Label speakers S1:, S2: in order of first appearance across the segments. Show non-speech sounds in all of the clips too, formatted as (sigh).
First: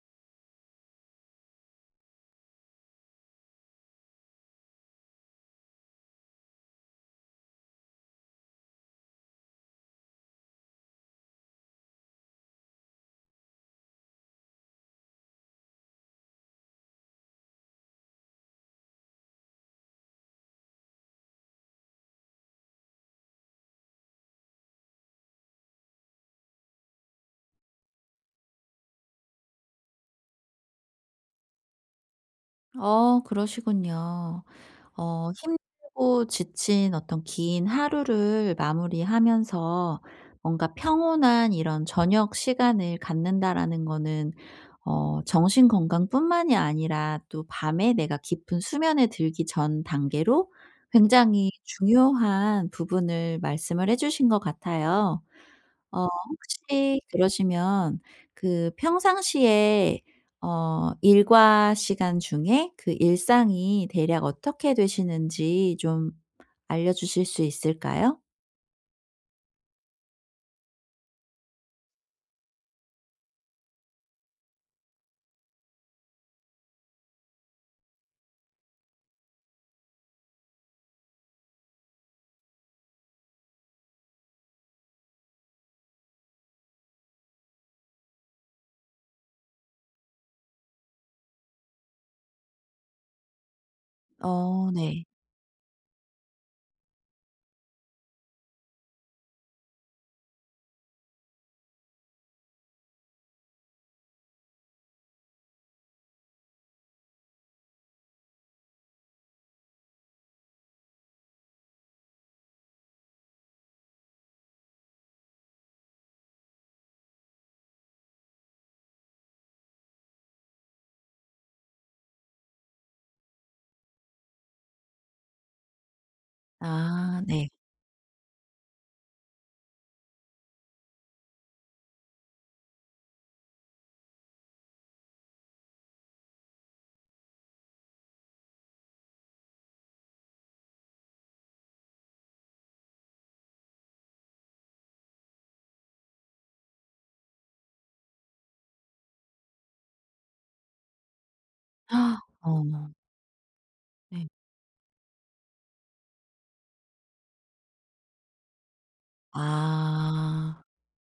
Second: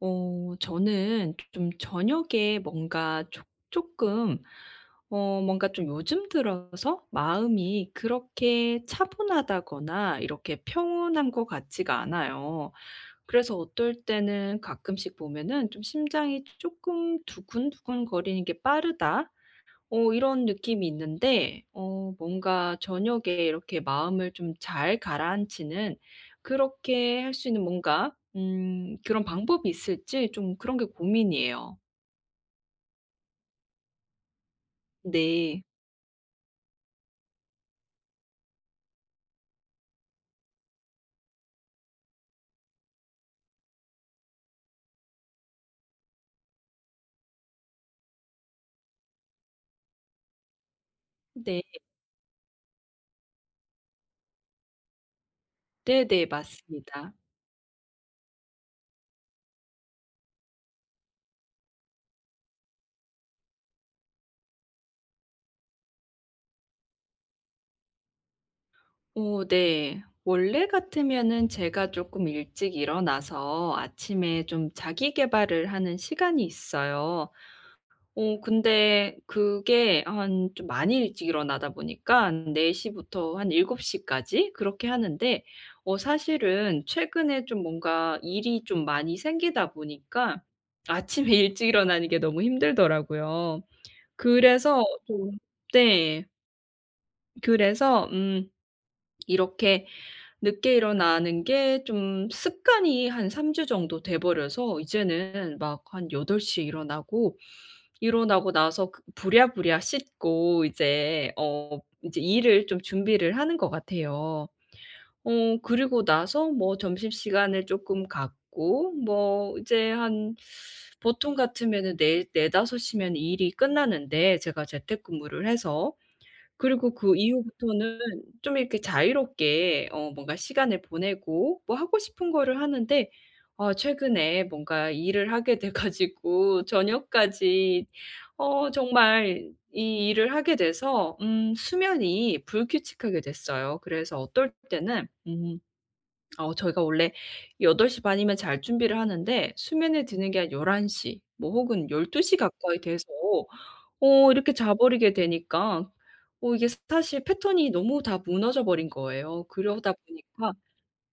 S1: 어 저는 조 좀 저녁에 뭔가 조 쪼끔 어 뭔가 좀 요즘 들어서 마음이 그렇게 차분하다거나 이렇게 평온한 것 같지가 않아요. 그래서 어떨 때는 가끔씩 보면은 좀 심장이 쪼끔 두근두근거리는 게 '빠르다.' 어 이런 느낌이 있는데 어 뭔가 저녁에 이렇게 마음을 좀 잘 가라앉히는 그렇게 할 수 있는 뭔가 음 그런 방법이 있을지 좀 그런 게 고민이에요.
S2: 어 그러시군요. 어
S1: 네.
S2: 힘들고 지친 어떤 긴 하루를 마무리하면서 뭔가 '평온한 이런 저녁 시간을 갖는다.'라는 거는 어 정신 건강뿐만이 아니라 또 밤에 내가 깊은 수면에 들기 전 단계로 굉장히
S1: 네.
S2: 중요한 부분을 말씀을 해 주신 것 같아요. 어
S1: 네네.
S2: 혹시
S1: 맞습니다.
S2: 그러시면 그 평상시에 어 일과 시간 중에 그 일상이 대략 어떻게 되시는지 좀 알려주실 수 있을까요?
S1: 어 네. 원래 같으면은 제가 쪼끔 일찍 일어나서 아침에 좀 자기계발을 하는 시간이 있어요. 어 근데 그게 한 좀 많이 일찍 일어나다 보니깐 4 시부터 한 7 시까지 그렇게 하는데 어 사실은 최근에 좀 뭔가 일이 좀 많이 생기다 보니까 아침에 일찍 일어나는 게 너무 힘들더라고요.
S2: 어
S1: 그래서
S2: 네.
S1: 좀 네. 그래서 음 이렇게 늦게 일어나는 게 좀 습관이 한 3 주 정도 돼 버려서 이제는 막 한 8 시에 일어나고 일어나고 나서 그 부랴부랴 씻고 이제 어 이제 일을 좀 준비를 하는 것 같아요. 어 그러고 나서 뭐 점심시간을 쪼끔 갖고 뭐 이제 한 보통 같으면은 네 4-5 시면 일이 끝나는데 제가 재택근무를 해서. 그리고 그
S2: 아 네.
S1: 이후부터는 좀 이렇게 자유롭게 어 뭔가 시간을 보내고 뭐 하고 싶은 거를 하는데 아 최근에 뭔가 일을 하게 돼 가지고 저녁까지 어 정말 이 일을 하게 돼서 음 수면이 불규칙하게 됐어요. 그래서 어떨 때는 음 어 저희가 원래 8 시 반이면 잘 준비를 하는데 수면에 드는 게 한 11 시 뭐 혹은 12
S2: (gasps)
S1: 시 가까이
S2: 어.
S1: 돼서
S2: 네.
S1: 어 이렇게 자버리게 되니까 어 이게 스타시 패턴이 너무 다 무너져 버린 거예요. 그러다 보니까
S2: 아.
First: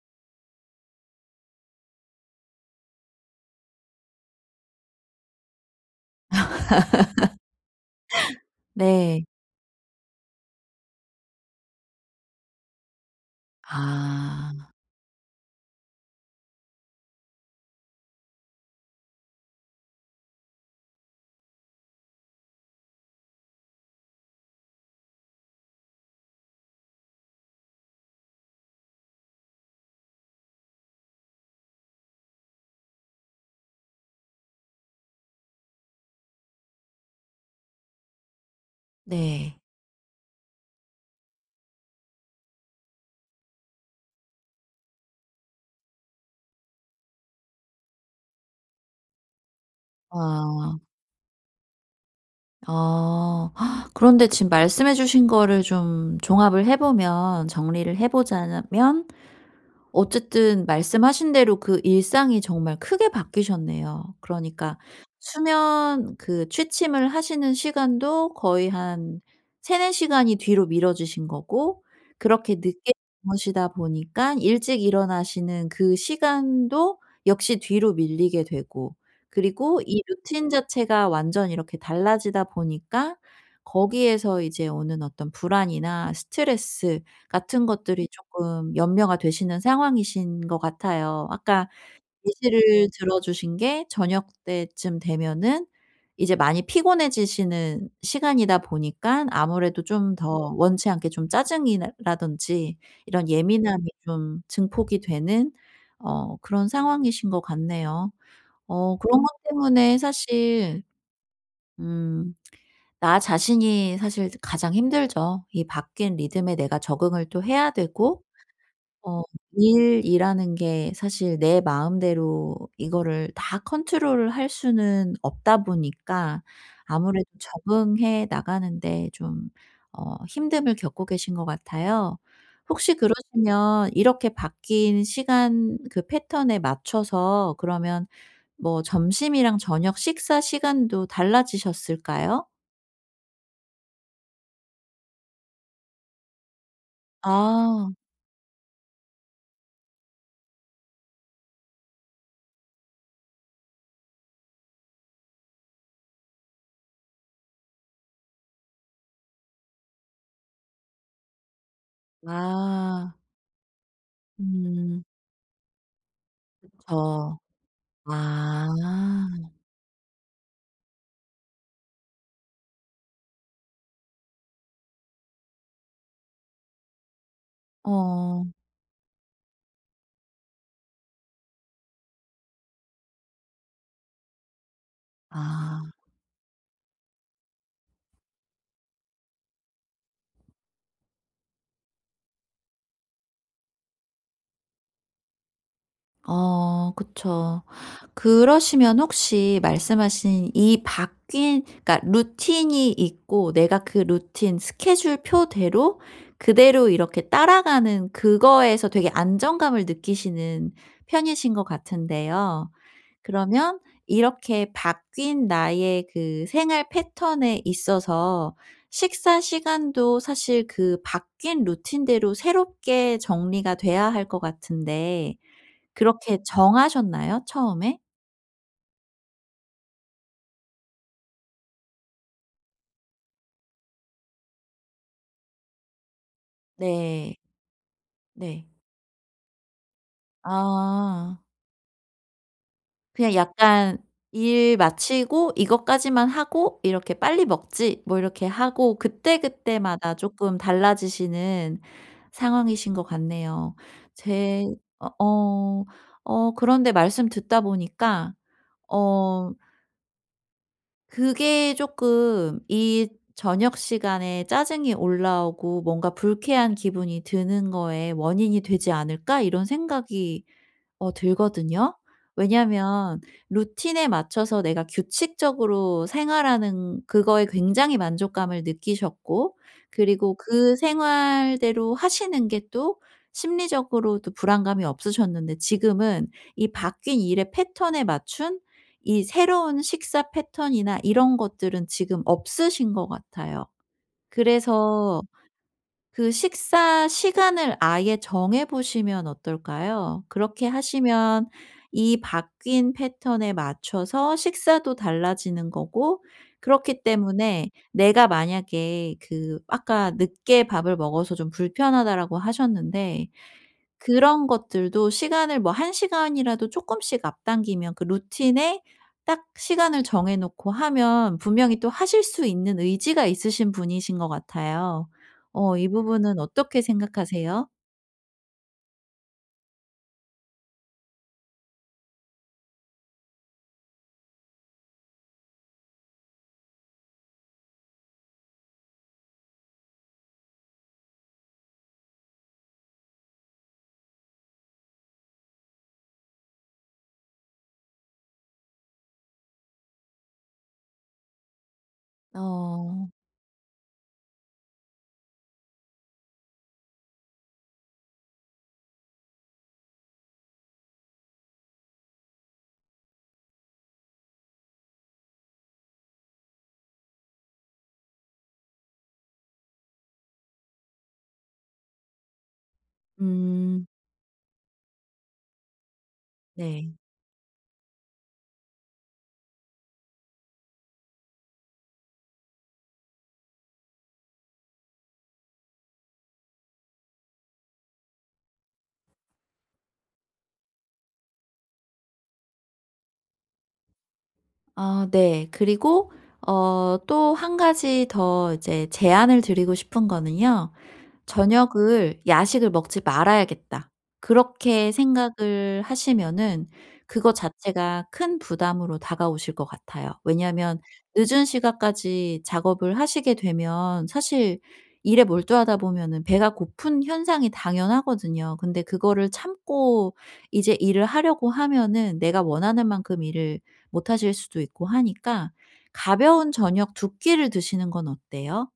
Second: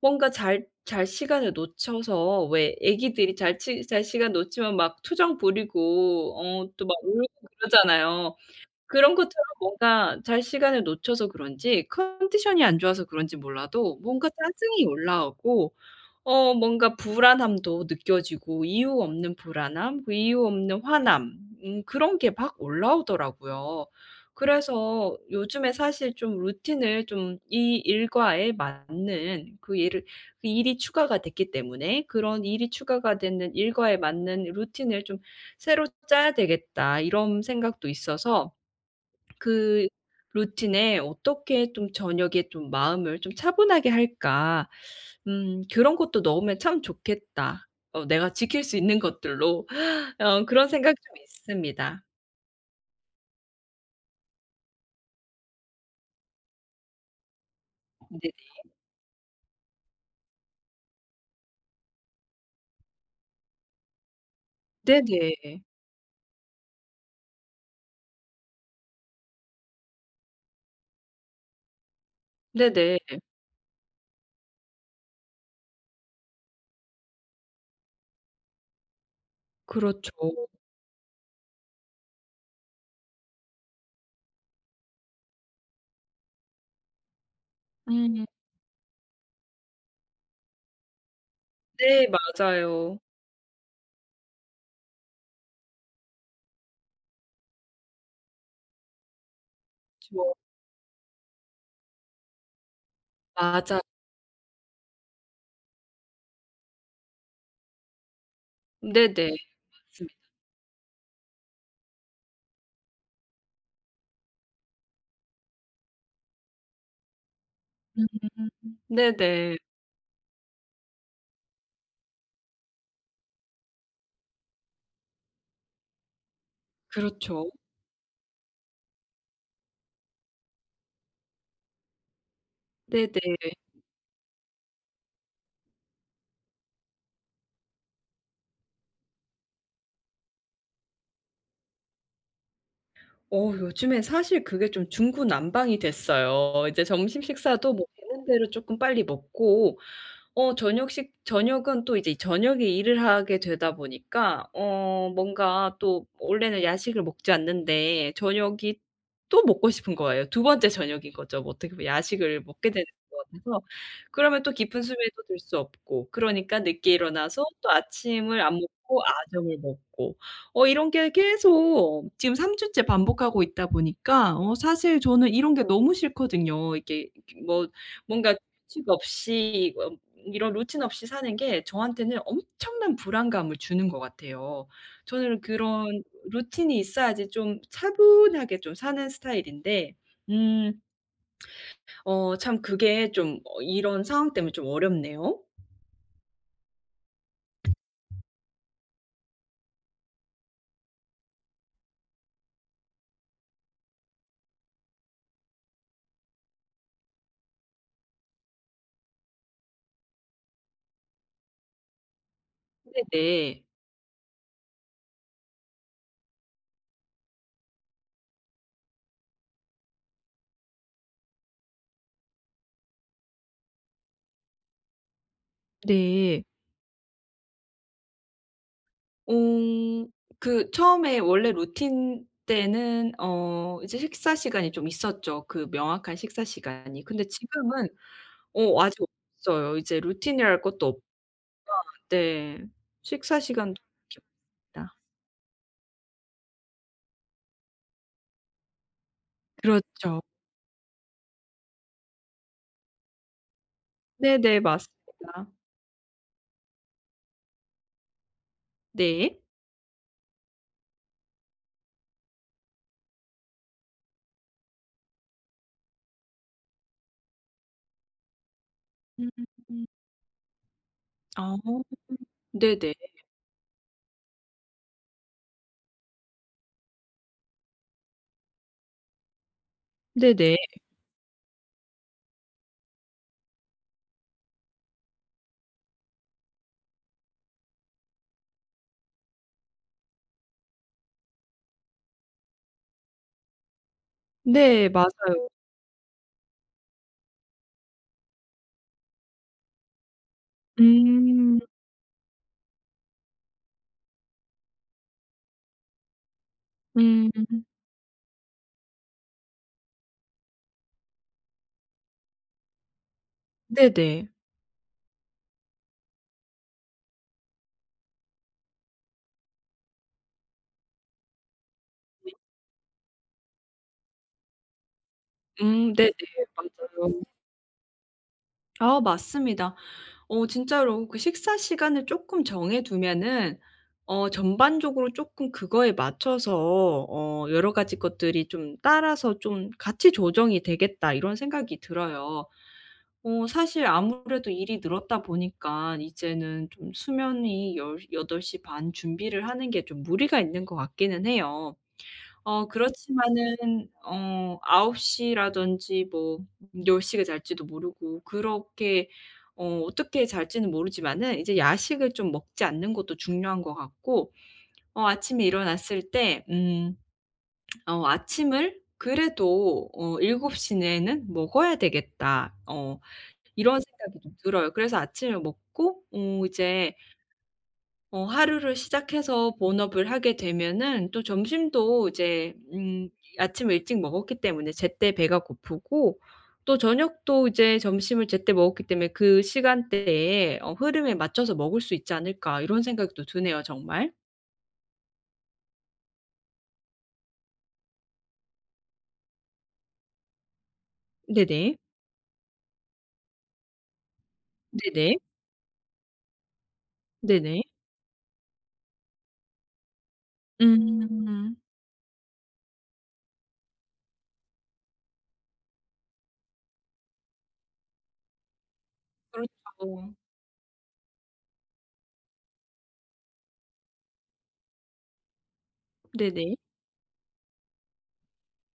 S1: 뭔가 잘 잘 시간을 놓쳐서 왜 애기들이 잘 시 잘 시간 놓치면 막 투정 부리고 어 또 막 울고 그러잖아요.
S2: (laughs)
S1: 그런
S2: 네.
S1: 것처럼 뭔가 잘 시간을 놓쳐서 그런지 컨디션이 안 좋아서 그런지 몰라도 뭔가
S2: 아.
S1: 짜증이 올라오고 어 뭔가 불안함도 느껴지고 이유 없는 불안함, 그 이유 없는 화남 음 그런 게 막 올라오더라고요. 그래서 요즘에 사실 좀 루틴을 좀 이 일과에 맞는 그 일을 일이 추가가 됐기 때문에 '그런 일이 추가가 되는 일과에 맞는 루틴을 좀 새로 짜야 되겠다.' 이런 생각도 있어서
S2: 네.
S1: '그 루틴에 어떻게 좀 저녁에 좀 마음을 좀 차분하게 할까. 음 그런 것도 넣으면 참 좋겠다 어 내가 지킬 수 있는 것들로.' 어 그런
S2: 아.
S1: 생각 좀 있습니다.
S2: 어. 그런데 지금 말씀해 주신 거를 좀 종합을 해 보면 정리를 해 보자
S1: 네네.
S2: 자면 어쨌든 말씀하신 대로 그 일상이 정말 크게 바뀌셨네요. 그러니까
S1: 네네.
S2: 수면 그 취침을 하시는 시간도 거의 한 3-4 시간이 뒤로 미뤄지신 거고 그렇게 늦게
S1: 네네.
S2: 주무시다 보니까 일찍 일어나시는 그 시간도 역시 뒤로 밀리게 되고. 그리고 이
S1: 그렇죠.
S2: 루틴 자체가 완전 이렇게 달라지다 보니까 거기에서 이제 오는 어떤 불안이나 스트레스 같은 것들이
S1: 음.
S2: 쪼끔 염려가 되시는 상황이신 것 같아요. 아까
S1: 네
S2: 예시를
S1: 맞아요.
S2: 들어주신 게 저녁때쯤 되면은 이제 많이 피곤해지시는 시간이다 보니까 아무래도 좀
S1: 그쵸.
S2: 더 원치 않게 좀 짜증이 난다든지 이런
S1: 맞아.
S2: 예민함이 좀 증폭이 되는 어 그런 상황이신 것 같네요. 어 그런 것
S1: 네네.
S2: 때문에
S1: 맞습니다.
S2: 사실 음 나 자신이 사실 가장 힘들죠. 이 바뀐 리듬에 내가 적응을 또 해야
S1: 음
S2: 되고 어
S1: 네네.
S2: 일이라는 게 사실 내 마음대로 이거를 다 컨트롤을 할 수는 없다 보니까 아무래도
S1: 그렇죠.
S2: 적응해 나가는데 좀 어 힘듦을 겪고 계신 것 같아요. 혹시
S1: 네네.
S2: 그러시면 이렇게 바뀐 시간 그 패턴에 맞춰서 그러면 뭐 점심이랑 저녁 식사 시간도 달라지셨을까요?
S1: 어 요즘에 사실 그게 좀 중구난방이 됐어요. 이제 점심 식사도 뭐
S2: 아.
S1: 되는대로 쪼끔 빨리 먹고. 어 저녁 식 저녁은 또 이제 저녁에 일을 하게 되다 보니까 어 뭔가 또 원래는 야식을 먹지 않는데 저녁이 또 먹고 싶은 거예요. 2 번째 저녁인 거죠, 어떻게 보면. 야식을 먹게 되는
S2: 아.
S1: 것 같아서. 그러면 또 깊은
S2: 음.
S1: 수면에 또 들 수 없고 그러니까 늦게
S2: 그쵸.
S1: 일어나서 또 아침을 안
S2: 아.
S1: 먹고 아점을 먹고 어 이런 게 계속 지금 3 주째 반복하고 있다 보니까 어 사실 저는 이런 게 너무 싫거든요. 이게 이렇게 뭔가
S2: 어.
S1: 규칙 없이 어 이런 루틴 없이 사는 게 저한테는 엄청난 불안감을 주는 것 같아요. 저는
S2: 아.
S1: 그런 루틴이 있어야지 좀 차분하게 좀 사는 스타일인데 음 어 참 그게 좀 어 이런 상황때문에 좀 어렵네요.
S2: 어 그쵸. 그러시면 혹시 말씀하신 이 바뀐 그러니까 루틴이 있고 내가 그 루틴 스케줄표대로 그대로 이렇게 따라가는 그거에서 되게 안정감을 느끼시는 편이신 것 같은데요.
S1: 네네.
S2: 그러면 이렇게 바뀐 나의 그 생활 패턴에 있어서 식사 시간도 사실 그 바뀐 루틴대로 새롭게 정리가 돼야 할 것 같은데 그렇게
S1: 네.
S2: 정하셨나요, 처음에?
S1: 음. 그 처음에 원래 루틴 때에는 어 이제 식사 시간이 좀 있었죠 그 명확한 식사 시간이. 근데
S2: 네.
S1: 지금은
S2: 네.
S1: 어 아직 없어요. 이제 루틴이랄 것도 없
S2: 아.
S1: (unintelligible) 네.
S2: 그냥
S1: 식사 시간도
S2: 약간 '일
S1: (unintelligible)
S2: 마치고 이것까지만 하고 이렇게 빨리 먹지.' 뭐 이렇게 하고 그때그때마다
S1: 그렇죠.
S2: 조금 달라지시는 상황이신 것 같네요.
S1: 네네
S2: 제 어
S1: 맞습니다.
S2: 어 어 그런데 말씀 듣다 보니까
S1: 네.
S2: 어 그게 조금 '이 저녁 시간에 짜증이 올라오고 뭔가 불쾌한 기분이 드는 거의 원인이 되지 않을까?' 이런
S1: 음.
S2: 생각이 어
S1: 아
S2: 들거든요.
S1: 네네.
S2: 왜냐하면 루틴에 맞춰서 내가 규칙적으로 생활하는 그거에 굉장히 만족감을 느끼셨고 그리고
S1: 네네.
S2: 그 생활대로 하시는 게 또 심리적으로도 불안감이 없으셨는데 지금은 이 바뀐 일의 패턴에 맞춘 이 새로운 식사 패턴이나 이런 것들은 지금 없으신 것 같아요.
S1: 네
S2: 그래서
S1: 맞아요.
S2: 그 식사 시간을 아예 정해 보시면 어떨까요? 그렇게 하시면
S1: 음.
S2: 이 바뀐 패턴에 맞춰서 식사도 달라지는 거고. 그렇기
S1: 음.
S2: 때문에 내가 만약에 그 아까 늦게 밥을 먹어서 좀 불편하다라고 하셨는데
S1: 네네.
S2: 그런 것들도 시간을 뭐 1 시간이라도 조금씩 앞당기면 그 루틴에 딱 시간을 정해 놓고 하면 분명히 또 하실
S1: 네.
S2: 수 있는 의지가 있으신 분이신 것 같아요. 어 이
S1: 음 네네.
S2: 부분은 어떻게
S1: 맞아요.
S2: 생각하세요?
S1: 아 맞습니다. 어 진짜로 그 식사 시간을 쪼끔 정해 두면은 어 전반적으로 쪼끔 그거에 맞춰서 어 '여러 가지 것들이 좀 따라서 좀 같이 조정이 되겠다.' 이런 생각이 들어요. 어 사실 아무래도 일이 늘었다 보니까 이제는 좀 수면이 10 8 시 반 준비를 하는 게 좀 무리가 있는 것 같기는 해요. 어
S2: 어.
S1: 그렇지만은 어 9 시라든지 뭐 10 시에 잘지도 모르고. 그렇게 어 어떻게 잘지는 모르지만은 이제 야식을 좀 먹지 않는 것도 중요한 것 같고 어 아침에 일어났을 때 음 어 '아침을 그래도 어 7 시 내에는 먹어야 되겠다.' 어 이런
S2: 음.
S1: 생각이 좀 들어요. 그래서 아침을 먹고 어
S2: 네.
S1: 어제 ...어 하루를 시작해서 본업을 하게 되면은 또 점심도 이제 음 아침 일찍 먹었기 때문에 제때 배가 고프고 또 저녁도 이제 점심을 제때 먹었기 때문에 '그 시간대에 어 흐름에 맞춰서 먹을 수 있지 않을까.' 이런 생각도 드네요 정말.
S2: 아 네. 그리고 어 또 1 가지 더 이제 제안을 드리고 싶은 거는요.
S1: 네네.
S2: '저녁을 야식을 먹지 말아야겠다.' 그렇게
S1: 네네.
S2: 생각을 하시면은 그거
S1: 네네.
S2: 자체가 큰 부담으로 다가오실 것 같아요. 왜냐하면 늦은
S1: 음.
S2: 시간 까지 작업을 하시게 되면 사실 일에 몰두하다 보면은 배가 고픈 현상이 당연하거든요. 근데 그거를 참고
S1: 그렇죠.
S2: 이제 일을 하려고 하면은 내가 원하는 만큼 일을 못 하실 수도 있고 하니까 가벼운
S1: 네네.
S2: 저녁 2 끼를 드시는 건 어때요?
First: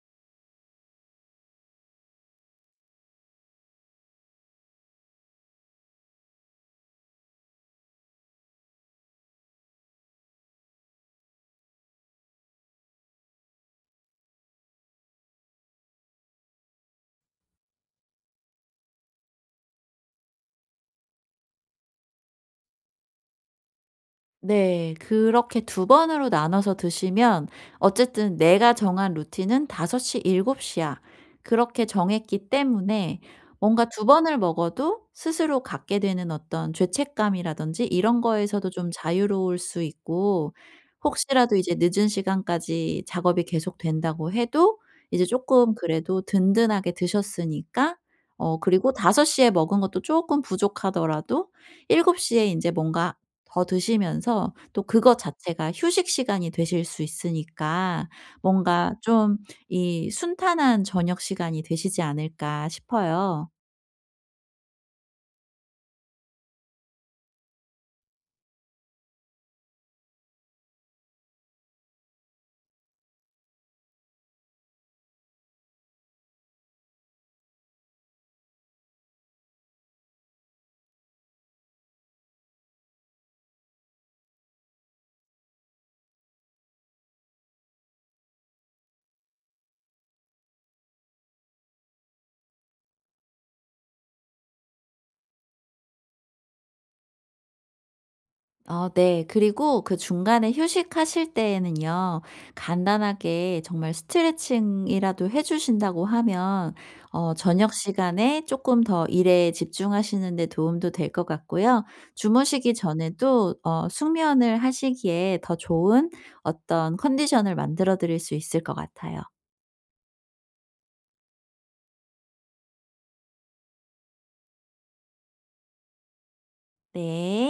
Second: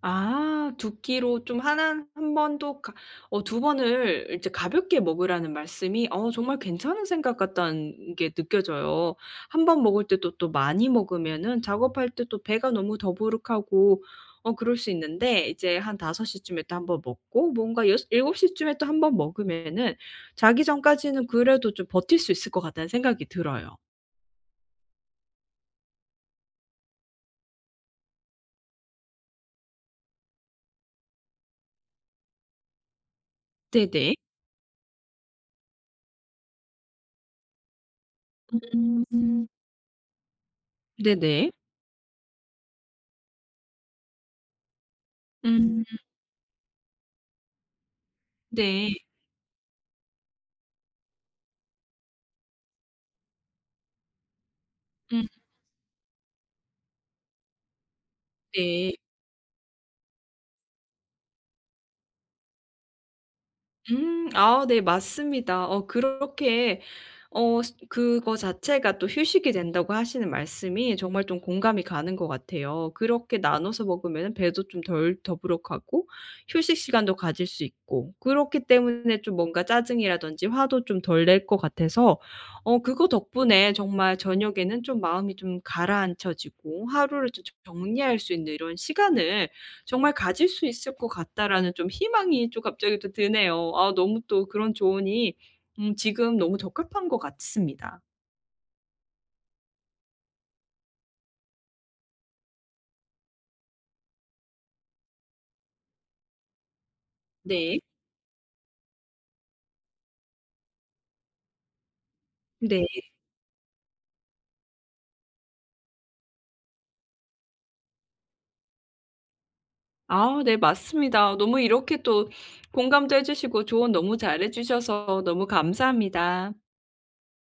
S1: 아. 2 끼로 좀 하난 한 번도 그러니까 어 2 번을 이제 가볍게 먹으라는 말씀이 어 정말 괜찮은 생각 같다는 게 느껴져요. 1 번 먹을 때도 또 많이 먹으면은 작업할 때 또 배가 너무 더부룩하고 어 그럴 수 있는데. 이제 한 5 시쯤에 또 1 번 먹고 뭔가 여서 7 시쯤에 또 1 번 먹으면은 자기 전까지는 그래도 좀 버틸 수 있을 것 같다는 생각이 들어요.
S2: 네. 그렇게 2 번으로 나눠서 드시면 어쨌든 내가 정한 루틴은 '5 시, 7 시야.' 그렇게 정했기 때문에 뭔가 2
S1: 네네.
S2: 번을 먹어도 스스로 갖게 되는 어떤 죄책감이라든지 이런 거에서도 좀
S1: 음.
S2: 자유로울 수 있고.
S1: 네네.
S2: 혹시라도 이제 늦은 시간까지 작업이 계속된다고 해도 이제 쪼끔
S1: 음.
S2: 그래도 든든하게 드셨으니까 어 그리고
S1: 네.
S2: 5 시에 먹은 것도 쪼끔 부족하더라도 7 시에 인제 뭔가 더 드시면서 또 그것
S1: 음.
S2: 자체가 휴식 시간이 되실 수 있으니까
S1: 네.
S2: 뭔가 좀 이 '순탄한 저녁 시간이 되시지 않을까.' 싶어요.
S1: 음. 아우 네 맞습니다. 어 그렇게 어 스 그거 자체가 또 휴식이 된다고 하시는 말씀이 정말 좀 공감이 가는 것 같아요. 그렇게 나눠서 먹으면은 배도 좀 덜 더부룩하고 휴식 시간도 가질 수 있고. 그렇기 때문에 좀 뭔가 짜증이라든지 화도 좀 덜 낼 것 같아서 어 그거 덕분에 정말 저녁에는 좀 마음이 좀 가라앉혀지고 하루를 조 좀 저 정리할 수 있는 이런 시간을 정말 가질 수 있을 것 같다라는 좀 희망이 좀 갑자기 또 드네요. 아 너무 또 그런 조언이 음 지금 너무 적합한 것 같습니다.
S2: 어 네. 그리고 그 중간에 휴식하실 때에는요 간단하게 정말 스트레칭이라도 해 주신다고 하면 어 저녁
S1: 네.
S2: 시간에 조금 더 일에 집중하시는 데 도움도 될 것 같고요. 주무시기
S1: 네.
S2: 전에도 어 숙면을 하시기에 더 좋은 어떤 컨디션을 만들어 드릴 수 있을 것 같아요.
S1: 아우 네 맞습니다. 너무 이렇게 또 공감도 해 주시고 조언 너무 잘 해 주셔서 너무 감사합니다.
S2: 네.